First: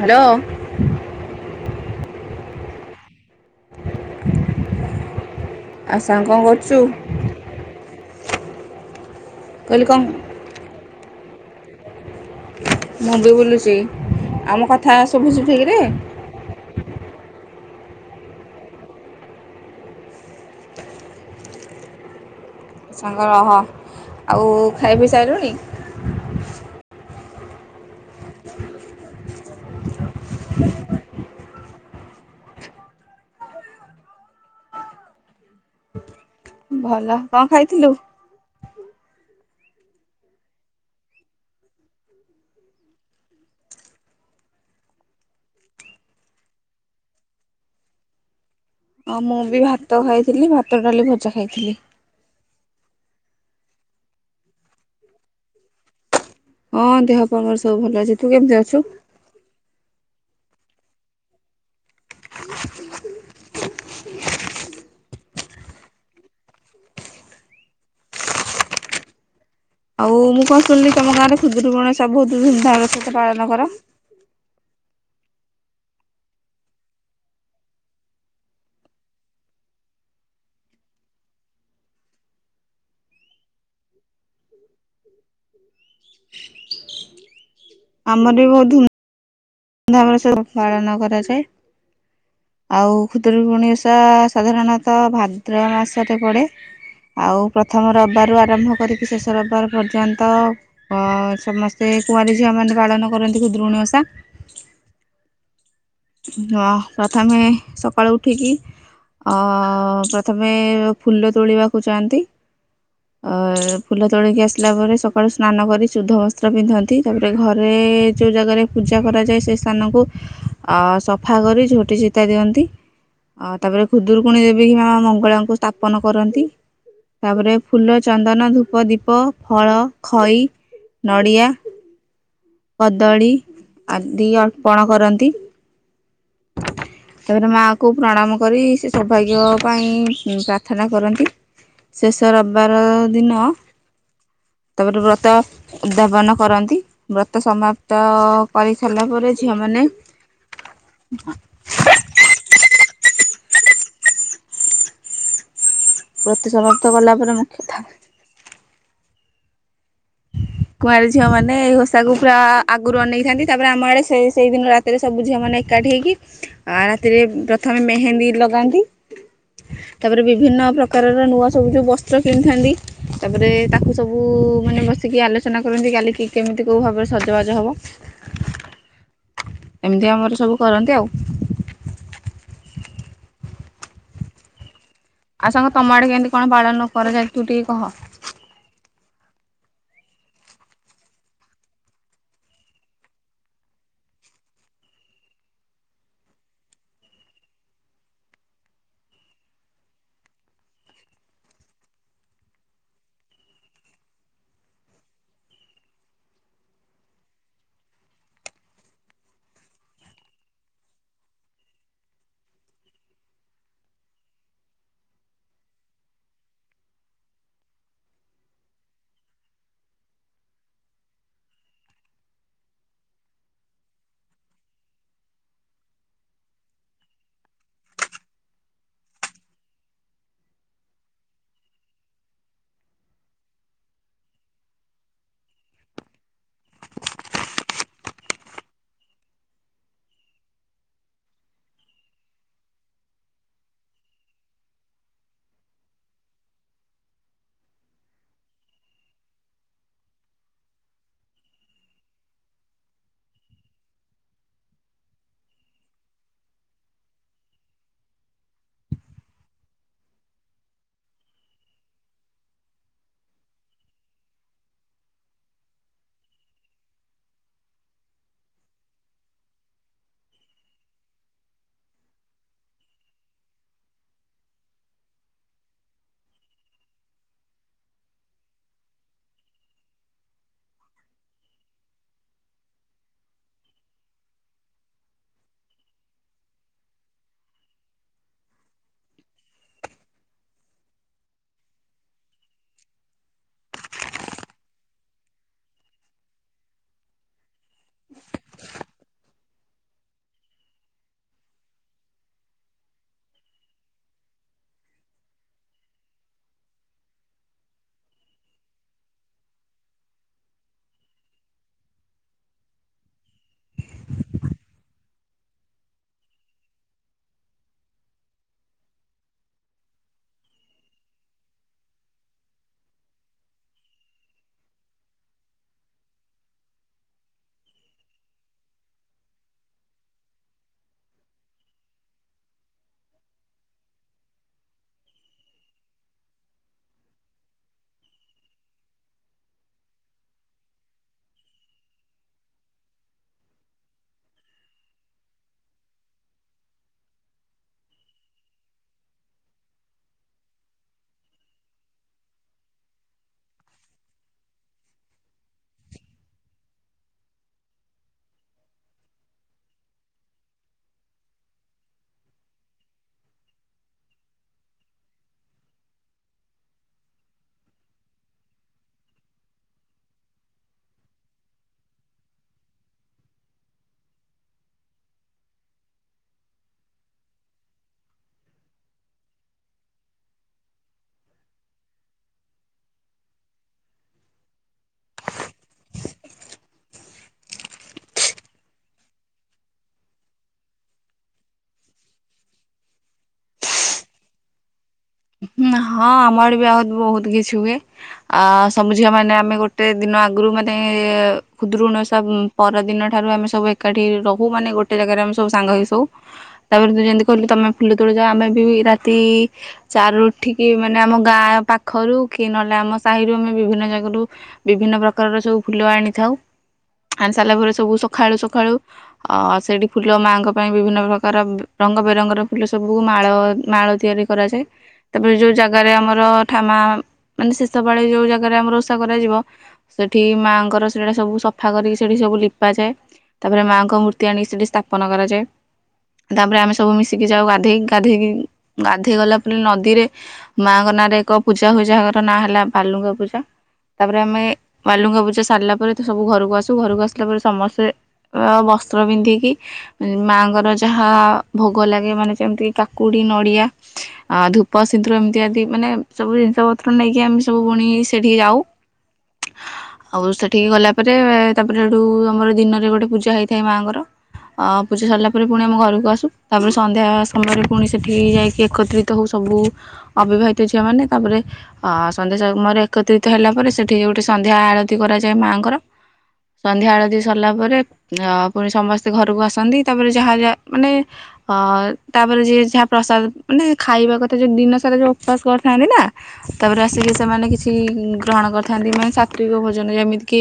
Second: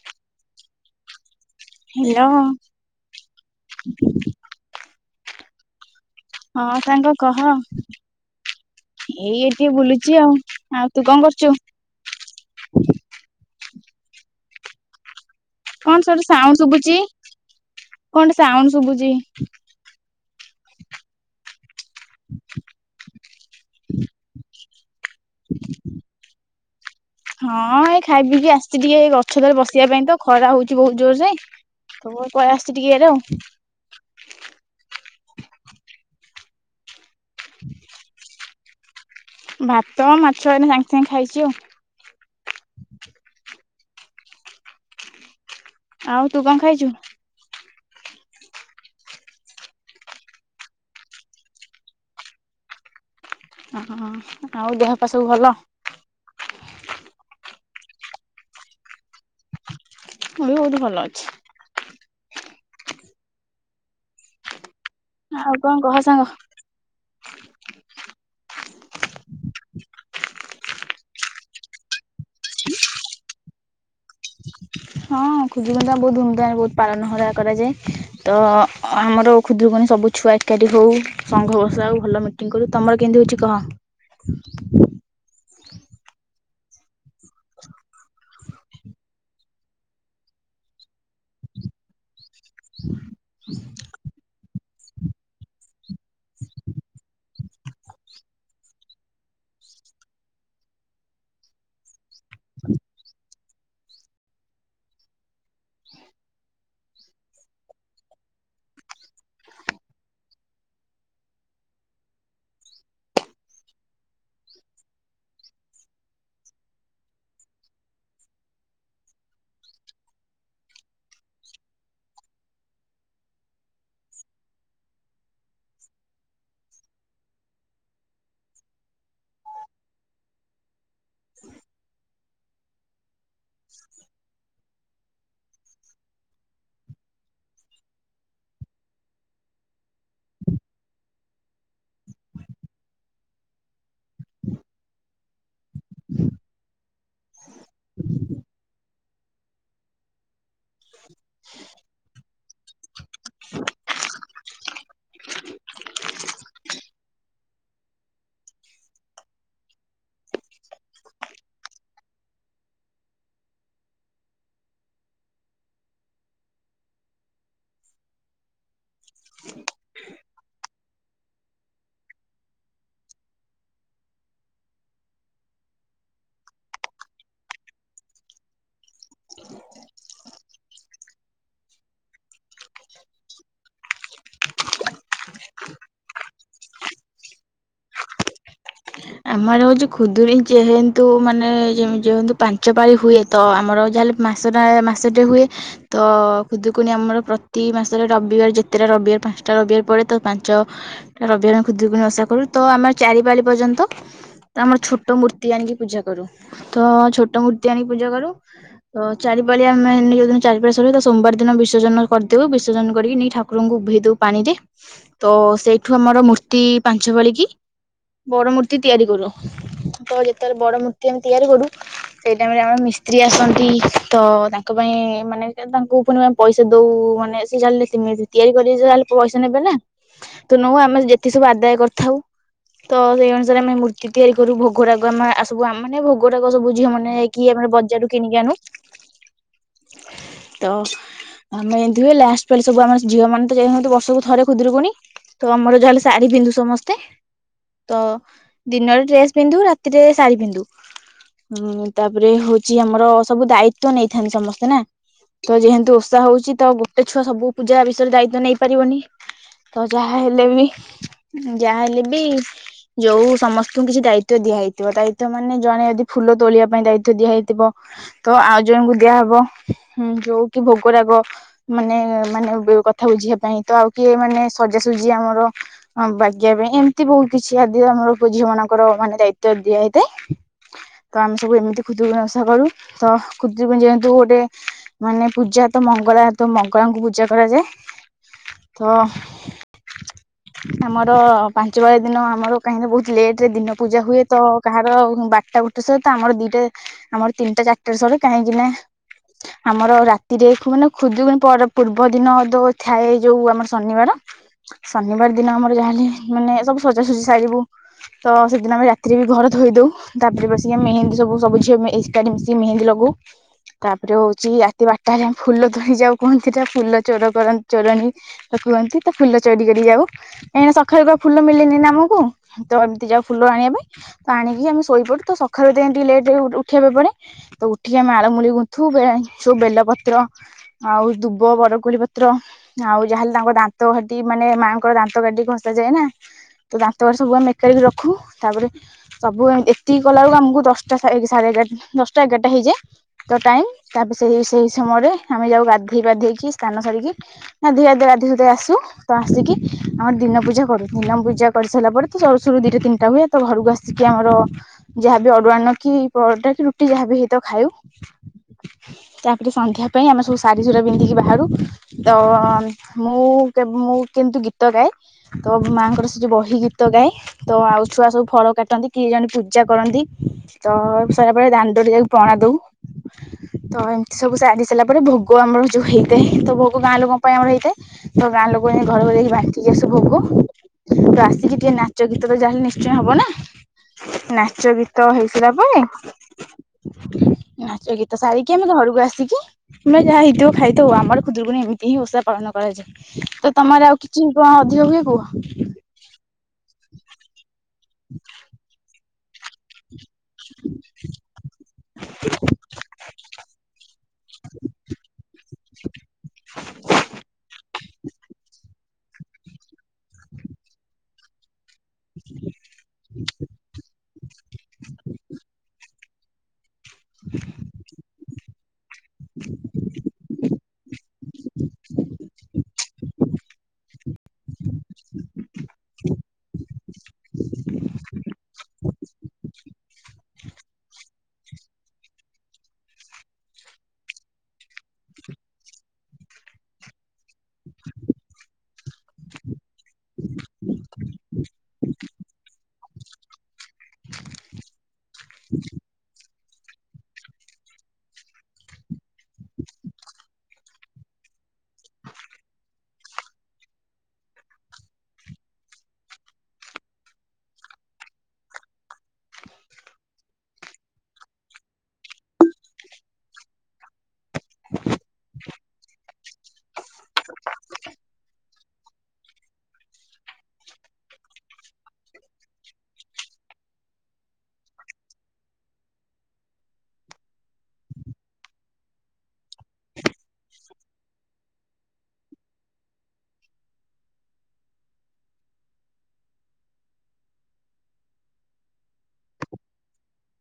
Hello. Hello. ଆ ଆଉ ସାଙ୍ଗ କଣ ହଁ କରୁଛୁ ସାଙ୍ଗ କହ। ଏଇ ଟିକେ କହିଲି କଣ ବୁଲୁଚି ଆଉ। ଆଉ ତୁ କଣ କର ଚୁ ଚି। ଆଉ ମୋ କଥା ଶୁଭୁଚି କଣ ସେଠୁ ସାଉଣ୍ଡ ଶୁଭୁଚି? କଣ୍ଟେ ସାଉଣ୍ଡ ଶୁଭୁଚି? ହ ରହ ଆଉ ଖାଇପିଇ ସାଇଲୁଣି? ହଁ ଏ ଖାଇ ପିଇକି ଆସିଚି ଟିକେ ଏଇ ଗଛ ତଳେ ବସିବା ପାଇଁ ତ ଖରା ହୋଉଚି ବୋହୁତ ଜୋରସେ। ତ ମୁଁ ପଳେଇ ଆସିଚି ଟିକେ ଇଆଡ଼େ ଆଉ। ଭଲ। କଁ ଖାଇଥିଲୁ? ଭାତ ମାଛ ଏଇନା ସାଙ୍ଗେ ସାଙ୍ଗେ ଖାଇଚି ଆଉ। ଆଉ ତୁ କଣ ଖାଇଚୁ? ହଁ ମୁଁ ବି ଭାତ ଖାଇଥିଲି ଭାତ ଡାଲି ଭଜା ଖାଇଥିଲି। ଅଁ ହଁ। ଆଉ ଦେହପା ସବୁ ଭଲ! ହଁ ଦେହ ପା ମୋର ସବୁ ଭଲ ଅଛି। ତୁ କେମିତି ଅଛୁ? ମୁଁ ବି ବୋହୁତ ଭଲ ଅଛି। [inaudible] ଆଉ କଣ କହ ସାଙ୍ଗ। ଆଉ ମୁଁ କଣ ଶୁଣିଲି ତମ ଗାଁରେ ଖୁଦୁରୁକୁଣୀ ଓଷା ବୋହୁତ ଧୁମଧାମର ସହିତ ପାଳନ କର। ହଁ ଖୁଦୁରୁକୁଣୀ ପା ବୋହୁତ ଧୁମଧାମରେ ବୋହୁତ ପାଳନ ହରା କରାଯାଏ। ତ ଆମର ଖୁଦୁରୁକୁଣୀ ସବୁ ଛୁଆ ଏକାଠି ହୋଉ ସଂଘ ବସାଉ ଭଲ ମିଟିଙ୍ଗ କରୁ। ତମର କେନ୍ତି ହୋଉଚି କହ। ଆମର ବି ବୋହୁ ଧୁମ୍ ଧୁମ୍ ଧାମ ସବୁ ପାଳନ କରାଯାଏ ଆଉ ଖୁଦୁରୁକୁଣୀ ଓଷା ସାଧାରଣତଃ ଭାଦ୍ରବ ମାସରେ ପଡ଼େ ଆଉ ପ୍ରଥମ ରବିବାରୁ ଆରମ୍ଭ କରିକି ଶେଷ ରବିବାର ପର୍ଯ୍ୟନ୍ତ ସମସ୍ତେ କୁଆଁରୀ ଝିଅମାନେ ପାଳନ କରନ୍ତି ଖୁଦୁରୁକୁଣୀ ଓଷା ହଁ ପ୍ରଥମେ ସକାଳୁ ଉଠିକି ଅ ପ୍ରଥମେ ଫୁଲ ତୋଳିବାକୁ ଯାଆନ୍ତି ଅ ଫୁଲ ତୋଳିକି ଆସିଲା ପରେ ସକାଳୁ ସ୍ନାନ କରି ଶୁଦ୍ଧ ବସ୍ତ୍ର ପିନ୍ଧନ୍ତି ତାପରେ ଘରେ ଯୋଉ ଜାଗାରେ ପୂଜା କରାଯାଏ ସେ ସ୍ଥାନ କୁ ଅ ସଫା କରି ଝୋଟି ଚିତା ଦିଅନ୍ତି ଆଉ ତାପରେ ଖୁଦୁରୁକୁଣୀ ରେ ବି ମା ମଙ୍ଗଳାଙ୍କୁ ସ୍ଥାପନ କରନ୍ତି ତାପରେ ଫୁଲ ଚନ୍ଦନ ଧୂପ ଦୀପ ଫଳ ଖଇ ନଡ଼ିଆ କଦଳୀ ଆଦି ଅର୍ପଣ କରନ୍ତି ତାପରେ ମା ଙ୍କୁ ପ୍ରଣାମ କରି ସେ ସୌଭାଗ୍ୟ ପାଇଁ ପ୍ରାର୍ଥନା କରନ୍ତି ଶେଷ ରବିବାର ଦିନ ତାପରେ ବ୍ରତ ଉଦ୍ଧାପନ କରନ୍ତି ବ୍ରତ ସମାପ୍ତ କରି ସାରିଲା ପରେ ଝିଅମାନେ [inaudible] ପ୍ରତି ସମାପ୍ତ କଲା ପରେ ମୁଖ୍ୟ ଥାଏ କୁଆଁରୀ ଝିଅ ମାନେ ଏଇ ଓଷା କୁ ପୁରା ଆଗରୁ ଅନେଇଥାନ୍ତି ତାପରେ ଆମ ଆଡେ ସେ ସେଇ ଦିନ ରାତିରେ ସବୁ ଝିଅ ମାନେ ଏକାଠି ହେଇକି ଆ ରାତିରେ ପ୍ରଥମେ ମେହେନ୍ଦୀ ଲଗାନ୍ତି। ତାପରେ ବିଭିନ୍ନ ପ୍ର ପ୍ରକାରର ନୂଆ ସବୁ ଯୋଉ ବସ୍ତ୍ର କିଣିଥାନ୍ତି ତାପରେ ତାକୁ ସବୁ ମାନେ ବ [unintelligible] ଆଲୋଚନା କରନ୍ତି କାଲି କି କେମିତି କୋଉ ଭାବରେ ସଜବାଜ ହବ ଏମିତି ଆମର ସବୁ କରନ୍ତି ଆଉ। ଆଉ ସାଙ୍ଗ ତମ ଆଡେ କେମିତି କଣ ପାଳନ କରାଯାଏ ତୁ ଟିକେ କହ? ଆମ ଆଡେ ହଉଛି ଖୁଦୁରୁକୁଣୀ ଯେହେତୁ ମାନେ ଯେ ଯେହେତୁ ପାଞ୍ଚ ପାଳି ହୁଏ ତ ଆମର ଯାହେଲେ ମାସଟା ମାସଟେ ହୁଏ ତ ଖୁଦୁରୁକୁଣୀ ଆମର ପ୍ରତି ମାସରେ ରବିବାର ଯେତେଟା ରବିବାର ପାଞ୍ଚଟା ରବିବାର ପଡ଼େ ତ ପାଞ୍ଚଟା ରବିବାର ଖୁଦୁରୁକୁଣୀ ଓଷା କରୁ ତ ଆମର ଚାରି ପାଳି ପର୍ଯ୍ୟନ୍ତ ତ ଆମର ଛୋଟ ମୂର୍ତ୍ତି ଆଣିକି ପୂଜା କରୁ ତ ଛୋଟ ମୂର୍ତ୍ତି ଆଣିକି ପୂଜା କରୁ ତ ଚାରିପାଳି ଆମେ ଯୋଉଦିନ ଚାରିପାଳି ସରିବ ତା ସୋମବାର ଦିନ ବିସର୍ଜନ କରିଦଉ ବିସର୍ଜନ କରିକି ନେଇ ଠାକୁରଙ୍କୁ ଉଭେଇ ଦଉ ପାଣିରେ ତ ସେଇଠୁ ଆମର ମୂର୍ତ୍ତି ପାଞ୍ଚ ପାଳି କି ବଡ ମୂର୍ତ୍ତ ମୂର୍ତ୍ତି ତିଆରି କରୁ ତ ଯେତେବେଳେ ବଡ ମୂର୍ତ୍ତି ଆମେ ତିଆରି କରୁ ସେଇ ଟାଇମରେ ଆମର ମିସ୍ତ୍ରୀ ଆସନ୍ତି ତ ତାଙ୍କ ପାଇଁ ମାନେ ତାଙ୍କୁ ପୁଣି ଆମେ ପଇସା ଦଉ ମାନେ ସେ ଜାଣିଲେ [inaudible] ତିଆରି କରିବେ ଯାହାଲେ ପଇସା ନେବେ ନା ତ ନଉ ଆମେ ଯେତେ ସବୁ ଆଦାୟ କରିଥାଉ ତ ସେଇ ଅନୁ ଆମେ ମୂର୍ତ୍ତି ତିଆରି କରୁ ଭୋଗରାଗ ଆମେ ସବୁ ମାନେ ଭୋଗରାଗ ସବୁ ଝିଅ ମାନେ ଯାଇକି ଆମେ ବଜାରୁ କିଣିକି ଆଣୁ ତ ଆମେ ଏମିତି ହୁଏ ଲାଷ୍ଟ ପାଳି ସବୁ ଆମ ଝିଅ ମାନେ ତ ଯାଇ ବର୍ଷକୁ ଥରେ ଖୁଦୁରୁକୁଣୀ ତ ଆମର ଯାହାଲେ ଶାଢୀ ପିନ୍ଧୁ ସମସ୍ତେ ତ ଦିନରେ ଡ୍ରେସ ପିନ୍ଧୁ ରାତିରେ ଶାଢୀ ପିନ୍ଧୁ ଉଁ ତାପରେ ହଉଛି ଆମର ସବୁ ଦାୟିତ୍ୱ ନେଇଥାନ୍ତି ସମସ୍ତେ ନା ତ ଯେହେତୁ ଓଷା ହଉଛି ତ ଗୋଟେ ଛୁଆ ସବୁ ପୂଜା ବିଷୟରେ ଦାୟିତ୍ଵ ନେଇପାରିବନି ତ ଯାହାହଲେ ବି ଯାହାହେଲେ ବି ଯୋଉ ସମସ୍ତଙ୍କୁ କିଛି ଦାୟିତ୍ୱ ଦିଆହେଇଥିବ ଦାୟିତ୍ଵ ମାନେ ଜଣେ ଯଦି ଫୁଲ ତୋଳିବା ପାଇଁ ଦାୟିତ୍ୱ ଦିଆ ହେଇଥିବ ତ ଆଉ ଜଣଙ୍କୁ ଦିଆହବ ଯୋଉ କି ଭୋଗରାଗ ମାନେ ମାନେ କଥା ବୁଝିବା ପାଇଁ ତ ଆଉ କିଏ ମାନେ ସଜାସଜି ଆମର ବାକିୟା ପାଇଁ ଏମିତି ବହୁତ କିଛି ଆଦି ଆମର ଝିଅ ମାନଙ୍କର ମାନେ ଦାୟିତ୍ୱ ଦିଆହେଇଥାଏ ତ ଆମେ ସବୁ ଏମିତି ଖୁଦୁରୁକୁଣୀ ଓଷା କରୁ ତ ଖୁଦୁରୁକୁଣୀ ଯେହେତୁ ଗୋଟେ ମାନେ ପୂଜା ତ ମଙ୍ଗଳା ତ ମଙ୍ଗଳାଙ୍କୁ ପୂଜା କରାଯାଏ ତ ଆମର ପାଞ୍ଚ ପାଳି ଦିନ ଆମର କାହିଁକି ବହୁତ ଲେଟ ରେ ଦିନ ପୂଜା ହୁଏ ତ କାହାର ବାରଟା ଗୋଟେ ସହିତ ଆମର ଦିଟା ଆମର ତିନଟା ଚାର ପୂଜା ସରେ କାହିଁକି ନା ଆମର ରାତିରେ [inaudible] ମାନେ ଖୁଦୁରୁକୁଣୀ ମାନେ ପୂର୍ବ ଦିନ ଯୋଉ ଥାଏ ଯୋଉ ଆମର ଶନିବାର ଶନିବାର ଦିନ ଆମର ଯାହେଲେ ମାନେ ସବୁ ସଜା ସଜା ସଜି ସାରିବୁ ତ ସେଦିନ ଆମେ ରାତିରେ ବି ଘର ଧୋଇ ଦଉ ତାପରେ ବସିକି ଆମେ ମେହେନ୍ଦି ସବୁ ସବୁ ଝିଅ ମେ ଏକାଠି ମିଶିକି ମେହେନ୍ଦି ଲଗାଉ, ତାପରେ ହଉଛି ରାତି ବାରଟା ହେଲେ ଆମେ ଫୁଲ ତୋଳି ଯାଉ କୁହନ୍ତି ତ ଫୁଲ ଚୋର କରନ୍ ଚୋରଣୀ କୁହନ୍ତି ତ ଫୁଲ ଚୋରି କରିଯାଉ କାହିଁକି ନା ସକାଳୁ ଆଉ ଫୁଲ ମିଳେନି ନା ହଁ ପା ତ ଏମିତି ଯାଉ ଫୁଲ ଆଣିବା ପାଇଁ ତ ଆଣିକି ଆମେ ଶୋଇପଡୁ ତ ସକାଳୁ ଟିକେ ଟିକେ ଲେଟ୍ ରେ ବି ଉଠ ଉଠିବାକୁ ପଡେ ତ ଉଠିକି ଆମେ ମାଳମୂଳି ଗୁନ୍ଥୁ [unintelligible] ସବୁ ବେଲ ପତ୍ର ଆଉ ଦୁବ ବରକୋଳି ପତ୍ର ଆଉ ଯାହାହେଲେ ତାଙ୍କ ଦାନ୍ତ କାଠି ମାନେ ମାଆଙ୍କର ଦାନ୍ତ କାଠି ଘସାଯାଏ ନା ତ ଦାନ୍ତ କାଠି ସବୁ ଆମେ ଏକାଠି କରି ରଖୁ ତାପରେ ସବୁ ଏତିକି କଲା ବେଳକୁ ଆମକୁ ଦଶଟା ସା ଏଗ ସାଢ଼େ ଏଗାରଟା ଦଶଟା ଏଗାରଟା ହେଇଯାଏ ତ ଟାଇମ ତାପରେ ସେଇ ସେହି ସମୟରେ ଆମେ ଯାଉ ଗାଧେଇ ପାଧେଇକି ସ୍ନାନ ସାରିକି ଗାଧୋଇ ଗାଧୋଇ ଗାଧୋଇଧୋଇ ଆସୁ ତ ଆସିକି ଆମର ଦିନ ପୂଜା କରୁ ଦିନ ପୂଜା କରିସାରିଲା ପରେ ତ ସରୁ ସରୁ ଦିଟା ତିନିଟା ହୁଏ ତ ଘରକୁ ଆସିକି ଆମର ଯାହାବି ଅରୁଆ ଅନ୍ନ କି ପରଟା କି ରୁଟି ଯାହାବି ହେଇଥାଉ ଖାଉ ତାପରେ ସନ୍ଧ୍ୟା ପାଇଁ ଆମେ ସବୁ ଶାଢୀ ଶୁଢା ପିନ୍ଧିକି ବାହାରୁ ତ ମୁଁ କେବ ମୁଁ କିନ୍ତୁ ଗୀତ ଗାଏ ତ ମାଙ୍କର ଯୋଉ ବହି ଗୀତ ଗାଏ ତ ଆଉ ଛୁଆ ସବୁ ଫଳ କାଟନ୍ତି କି ଜଣେ ପୂଜା କରନ୍ତି ତ ସରିଲା ପରେ ଦାଣ୍ଡରେ ଯାଉ ପଣା ଦଉ ତ ଏମିତି ସବୁ ସାରି ସାରିଲା ପରେ ଭୋଗ ଆମର ଯୋଉ ହେଇଥାଏ ତ ଭୋଗ ଗାଁ ଲୋକଙ୍କ ପାଇଁ ଆମର ହେଇଥାଏ ତ ଗାଁ ଲୋକ ଯାଇ ଘରେ ଘରେ ଯାଇକି ବାଣ୍ଟିକି ଆସୁ ଭୋଗ ତ ଆସିକି ଟିକେ ନାଚ ଗୀତ ତ ଯାହା ହେଲେ ନିଶ୍ଚୟ ହବ ନା ନାଚ ଗୀତ ହେଇସାରିଲା ପରେ ନାଚ ଗୀତ ସାରିକି ଆମେ ଘରକୁ ଆସିକି ପା ଯାହା ହେଇଥିବ ଖାଇଥଉ ଆମର ଖୁଦୁରୁକୁଣି ଏମିତି ହିଁ ଓଷା ପାଳନ କରାଯାଏ ଓ ତମର ଆଉ କିଛି କଣ ଅଧିକ ହୁଏ? କୁହ ହଁ ଆମ ଆଡ଼େ ବି ଆହୁରି ବହୁତ କିଛି ହୁଏ ଅ ସମ ଝିଅ ମାନେ ଆମେ ଗୋଟ ଗୋଟେ ଦିନ ଆଗରୁ ମାନେ ଅ ଖୁଦୁରୁକୁଣି ଓଷା ପରଦିନ ଠାରୁ ଆମେ ସବୁ ଏକାଠି ରହୁ ମାନେ ଗୋଟେ ଜାଗାରେ ଆମେ ସବୁ ସାଙ୍ଗ ହେଇ ଶୋଉ ତାପରେ ତୁ ଯେମିତି କହିଲୁ ତମେ ଫୁଲ ତୋଳି ଯାଉ ଆମେ ବି ରାତି [unintelligible] ଚାର ରୁ ଉଠିକି ମାନେ ଆମ ଗାଁ ପାଖ ପାଖରୁ କି ନହେଲେ ଆମ ସାହିରୁ ଆମେ ବିଭିନ୍ନ ଜାଗାରୁ ବିଭିନ୍ନ ପ୍ରକାରର ସବୁ ଫୁଲ ଆଣି ଉଠାଉ ଆଣି ସାରିଲା ପରେ ସବୁ ସଖାଳୁ ସବ୍ ସକାଳୁ ଅ ସେଇଠି ଫୁଲ ମାଙ୍କ ପାଇଁ ବିଭିନ୍ନ ପ୍ରକାର ରଙ୍ଗ ବେରଙ୍ଗର ଫୁଲ ସବୁକୁ ମାଳ ମାଳ ତିଆରି କରାଯାଏ ତାପରେ ଯୋଉ ଜାଗାରେ ଆମର ଠାମା ମାନେ ଶେଷ ବାଳେ ଯ-ଉ ଜାଗାରେ ଆମର ଓଷା କରାଯିବ ସେଠି ମାଆଙ୍କର ସୋ ଆ ସବୁ ସଫା କରିକି ସେଠି ସବୁ ଲିପାଯାଏ। ତାପରେ ମାଙ୍କ ମୂର୍ତ୍ତି ଆଣିକି ସେଠି ସ୍ଥାପନ କରାଯାଏ। ତାପରେ ଆମେ ସବୁ ମିଶି ଇ ଯାଉ ଗାଧେଇ ଗାଧେଇକି ଗାଧେଇ ଗଲା ନଦୀରେ ମାଙ୍କ ନାଁରେ ଏକ ପୂଜା ହୁଏ ଯାହାଙ୍କର ନାଁ ହେଲା ବାଲୁଙ୍ଗା ପୂଜା। ତାପରେ ଆମେ ବାଲୁଙ୍ଗା ପୂଜା ସାରିଲା ପରେ ତ ସବୁ ଘରୁକୁ ଆସୁ ଘରୁକୁ ଆସିଲା ପରେ ସମସ୍ତେ ଅ ବସ୍ତ୍ର ପିନ୍ଧିକି ମାଙ୍କର ଯାହା ଭୋଗ ଲାଗେ ମାନେ ଯେମତି କାକୁଡ଼ି ନଡ଼ିଆ ଆ ଧୂପ ସିନ୍ଦୁର ଏମିତି ଆଦି ମାନେ ସବୁ ଜିନିଷ ପତ୍ର ନେଇକି ଆମେ ସବୁ ପୁଣି ସେଠିକି ଯାଉ। ଆଉ ସେଠିକି ଗଲା ପରେ ତାପରେ ସେଠୁ ଆମର ଦିନରେ ଗୋଟେ ପୂଜା ହେଇଥାଏ ମାଆଙ୍କର। ଅ ପୂଜା ସରିଲା ପରେ ପୁଣି ଆମ ଘରୁକୁ ଆସୁ ତାପରେ ସନ୍ଧ୍ୟା ସମୟରେ ପୁଣି ସେଠି ଯାଇକି ଏକତ୍ରି ତ ହୋଉ ସବୁ ଅବିବାହିତ ଝିଅ ମାନେ ତାପରେ ଅ ସନ୍ଧ୍ୟା ସମୟରେ ଏକତ୍ରିତ ହେଲା ପରେ ସେଠି ଗୋଟେ ସନ୍ଧ୍ୟା ଆଳତି କରାଯାଏ ମାଙ୍କର। ସନ୍ଧ୍ୟା ଆଳତି ସରିଲା ପରେ ଅ ପୁଣି ସମସ୍ତେ ଘରୁକୁ ଆସନ୍ତି ତାପରେ ଯାହା ଯା ମାନେ ଅ ତାପରେ ଯିଏ ଯାହା ପ୍ରସାଦ ମାନେ ଖାଇବା କଥା ଯୋଉ ଦିନ ସାରା ଯୋଉ ଓପାସ କରିଥାନ୍ତି ନାଁ ତାପରେ ଆସିକି ସେମାନେ କିଛି ଗ୍ରହଣ କରିଥାନ୍ତି ମାନେ ସାତ୍ଵିକ ଭୋଜନ ଯେମିତି କିି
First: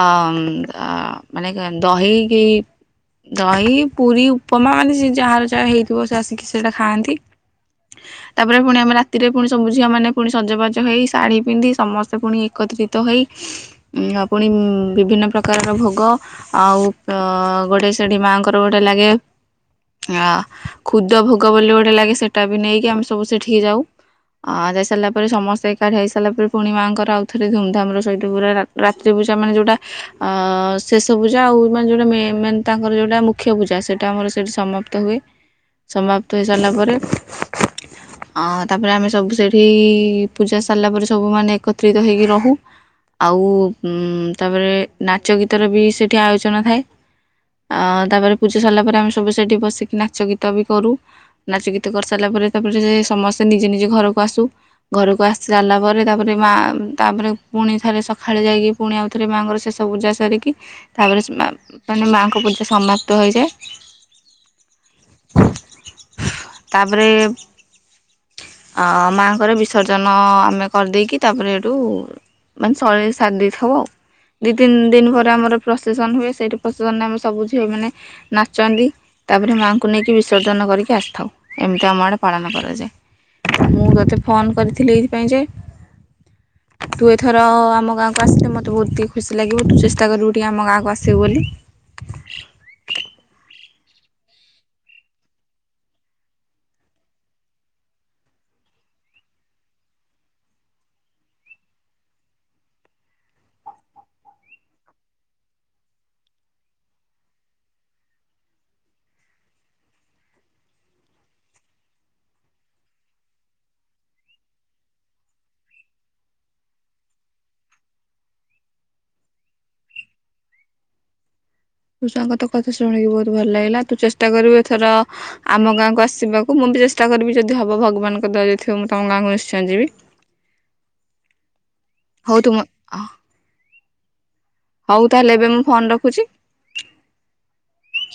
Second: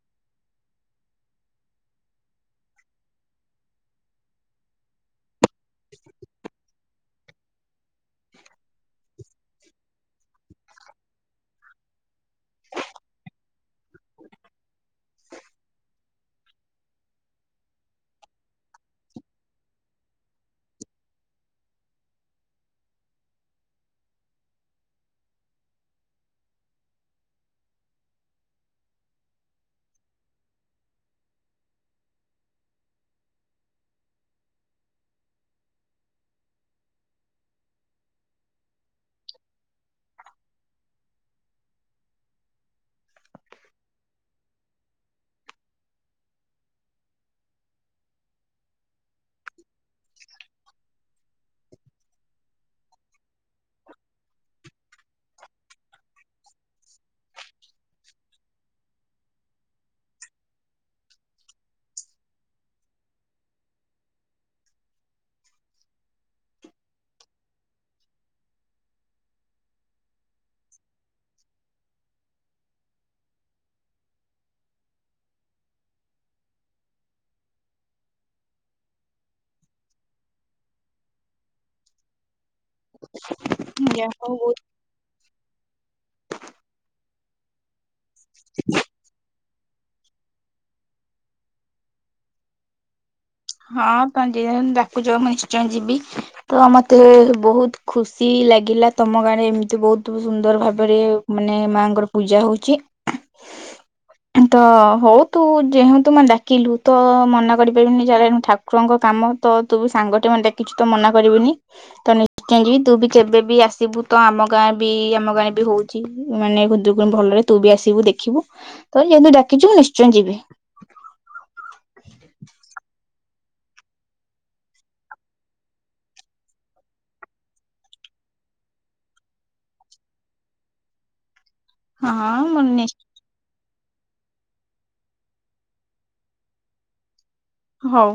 ଅ ଅ ମାନେ ଦହି କି ଦହି ପୁରୀ ଉପମା ଏନ୍ତି ସେ ଯାହାର ଯହା ହେଇଥିବ ସେ ଆସିକି ସେଇଟା ଖାଆନ୍ତି। ତାପରେ ଫୁଣି ଆମେ ରାତିରେ ପୁଣି ସବୁ ଝିଅମାନେ ପୁଣି ସଜବାଜ ହେଇ ଶାଢୀ ପିନ୍ଧି ସମସ୍ତ ପୁଣି ଏକତ୍ରିତ ହୋଇ ଉଁ ପୁଣି ବିଭିନ୍ନ ପ୍ରକାରର ଭୋଗ ଆଉ ଅ ଗୋଟେ ସେଠି ମାଙ୍କର ଗୋଟେ ଲାଗେ ଅ ଖୁଦ ଭୋଗ ବୋଲି ଗୋଟେ ଲାଗେ ସେ ସେଟା ବି ନେଇକି ଆମେ ସବୁ ସେଠିକି ଯାଉ। ଆ ଯାଇସାରିଲା ପରେ ସମସ୍ତେ ଏକାଠି ହେଇସାରିଲା ପରେ ପୁଣି ମାଆଙ୍କର ଆଉଥରେ ଧୁମଧାମର ସହିତ ପୁରା ରା ରାତ୍ରି ପୂଜା ମାନେ ଯୋଉଟା ଶେଷ ପୂଜା ଆଉ ମାନେ ଯେଉଟା ମେଁ ତାଙ୍କର ଯୋଉଟା ମୁଖ୍ୟ ପୂଜା ସେଟା ଆମର ସେଇଠି ସମାପ୍ତ ହୁଏ। ସମାପ୍ତ ହେଇସାରିଲା ପରେ ଅଁ ତାପରେ ଆମେ ସବୁ ସେଠି ପୂଜା ସାରିଲା ପରେ ସବୁ ମାନେ ଏକତ୍ରିତ ହେଇକି ରହୁ ଆଉ ଉଁ ତାପରେ ନାଚ ଗୀତର ବି ସେଠି ଆୟୋଜନ ଥାଏ। ଅ ତାପରେ ପୂଜା ସରିଲା ପରେ ଆମେ ସବୁ ସେଠି ବସିକି ନାଚ ଗୀତ ବି କରୁ ନାଚ ଗୀ ତ କରିସାଇଲା ପରେ ତାପରେ ସମସ୍ତେ ନିଜ ନିଜ ଘରୁକୁ ଆସୁ। ଘରୁକୁ ଆସି ସାରିଲା ପରେ ତାପରେ ମା ତାପରେ ପୁଣି ଥରେ ସଖାଳୁ ଯାଇକି ପୁଣି ଆଉଥରେ ମାଙ୍କର ଶେଷ ପୂଜା ସାରିକି ତାପରେ ସ୍ ମା ମାନେ ମାଙ୍କ ପୂଜା ସମାପ୍ତ ହୋଇଯାଏ। ତାପରେ ଅ ମାଙ୍କର ବିସର୍ଜନ ଆମେ କରିଦେଇକି ତାପରେ ହେଟୁ ମାନେ ସଅଳରେ ସାରି ଦେଇଥାଉ ଆଉ। ଦି ତିନି ଦିନି ପରେ ଆମର ପ୍ରସେସନ ହୁଏ। ସେଇଠି ପ୍ରସେସନରେ ଆମେ ସବୁ ଝିଅମାନେ ନାଚନ୍ତି। ତାପରେ ମାଆଙ୍କୁ ନେଇକି ବିସର୍ଜନ କରିକି ଆସିଥାଉ। ଏମିତି ଆମ ଆଡ଼େ ପାଳନ କରାଯାଏ। ମୁଁ ଯାହା ତତେ ହଉ ଫୋନ୍ ବହୁତ କରିଥିଲି ଏଇଥିପାଇଁ ଯେ ତୁ ଏଥର ଆମ ଗାଁକୁ ଆସିଲେ ମତେ ବୋହୁତ ଟିକେ ଖୁସି ଲାଗି ରୁ ତୁ ଚେଷ୍ଟା କରିବୁ ଟିକେ ଆମ ଗାଁକୁ ଆସିବୁ ବୋଲି। ହଁ ତମେ ଯିଏ ହେନେ ଡାକୁଚ ମୁଁ ନିଶ୍ଚୟ ଯିବି ତ ମତେ ଏବେ ବୋହୁତ ଖୁସି ଲାଗିଲା ତମ ଗାଁରେ ଏମିତି ବୋହୁତ ସୁନ୍ଦର ଭାବରେ ମାନେ ମାଙ୍କର ପୂଜା ହୋଉଚି। ତ ହଉ ତୁ ଯେହେତୁ ମତେ ଡାକିଲୁ ତ ମନା କରିପାରିବିନି ଯୁହାର ହେନେ ଠାକୁରଙ୍କ କାମ ତ ତୁ ସାଙ୍ଗଟେ ମାତେ ଡାକିଚୁ ତ ମନା କରିବୁନି। ତ ନିଶ୍ଚୟ ଯିବି ତୁ ବି କେବେ ବି ଆସିବୁ ତ ଆମ ଗାଁ ବି ଆମ ଗାଁରେ ବି ହୋଉଚି ମାନେ ଖୁଦୁରୁକୁଣୀ ଭଲରେ ତୁ ବି ଆସିବୁ ଦେଖିବୁ ତ ଯେହେତୁ ଡାକିଚୁ ମୁଁ ନିଶ୍ଚୟ ଯିବି। ହୋଉ ସାଙ୍ଗ ତୋ କଥା ଶୁଣିକି ବୋହୁତ ଭଲ ଲାଗିଲା। ତୁ ଚେଷ୍ଟା କରିବୁ ଏଥର ଆମ ଗାଁକୁ ଆସିବାକୁ ମୁଁ ବି ଚେଷ୍ଟା କରିବି ଯଦି ହବ ଭଗବାନଙ୍କ ଦୟା ଯଦି ଥିବ ମୁଁ ତମ ଗାଁକୁ ନିଶ୍ଚୟ ଯିବି। ହଉ ହଁ ତୁମ ମୁଁ ନିଶ୍ ହଉ ତାହେଲେ ଏବେ ମୁଁ ଫୋନ ରଖୁଚି। ହଉ।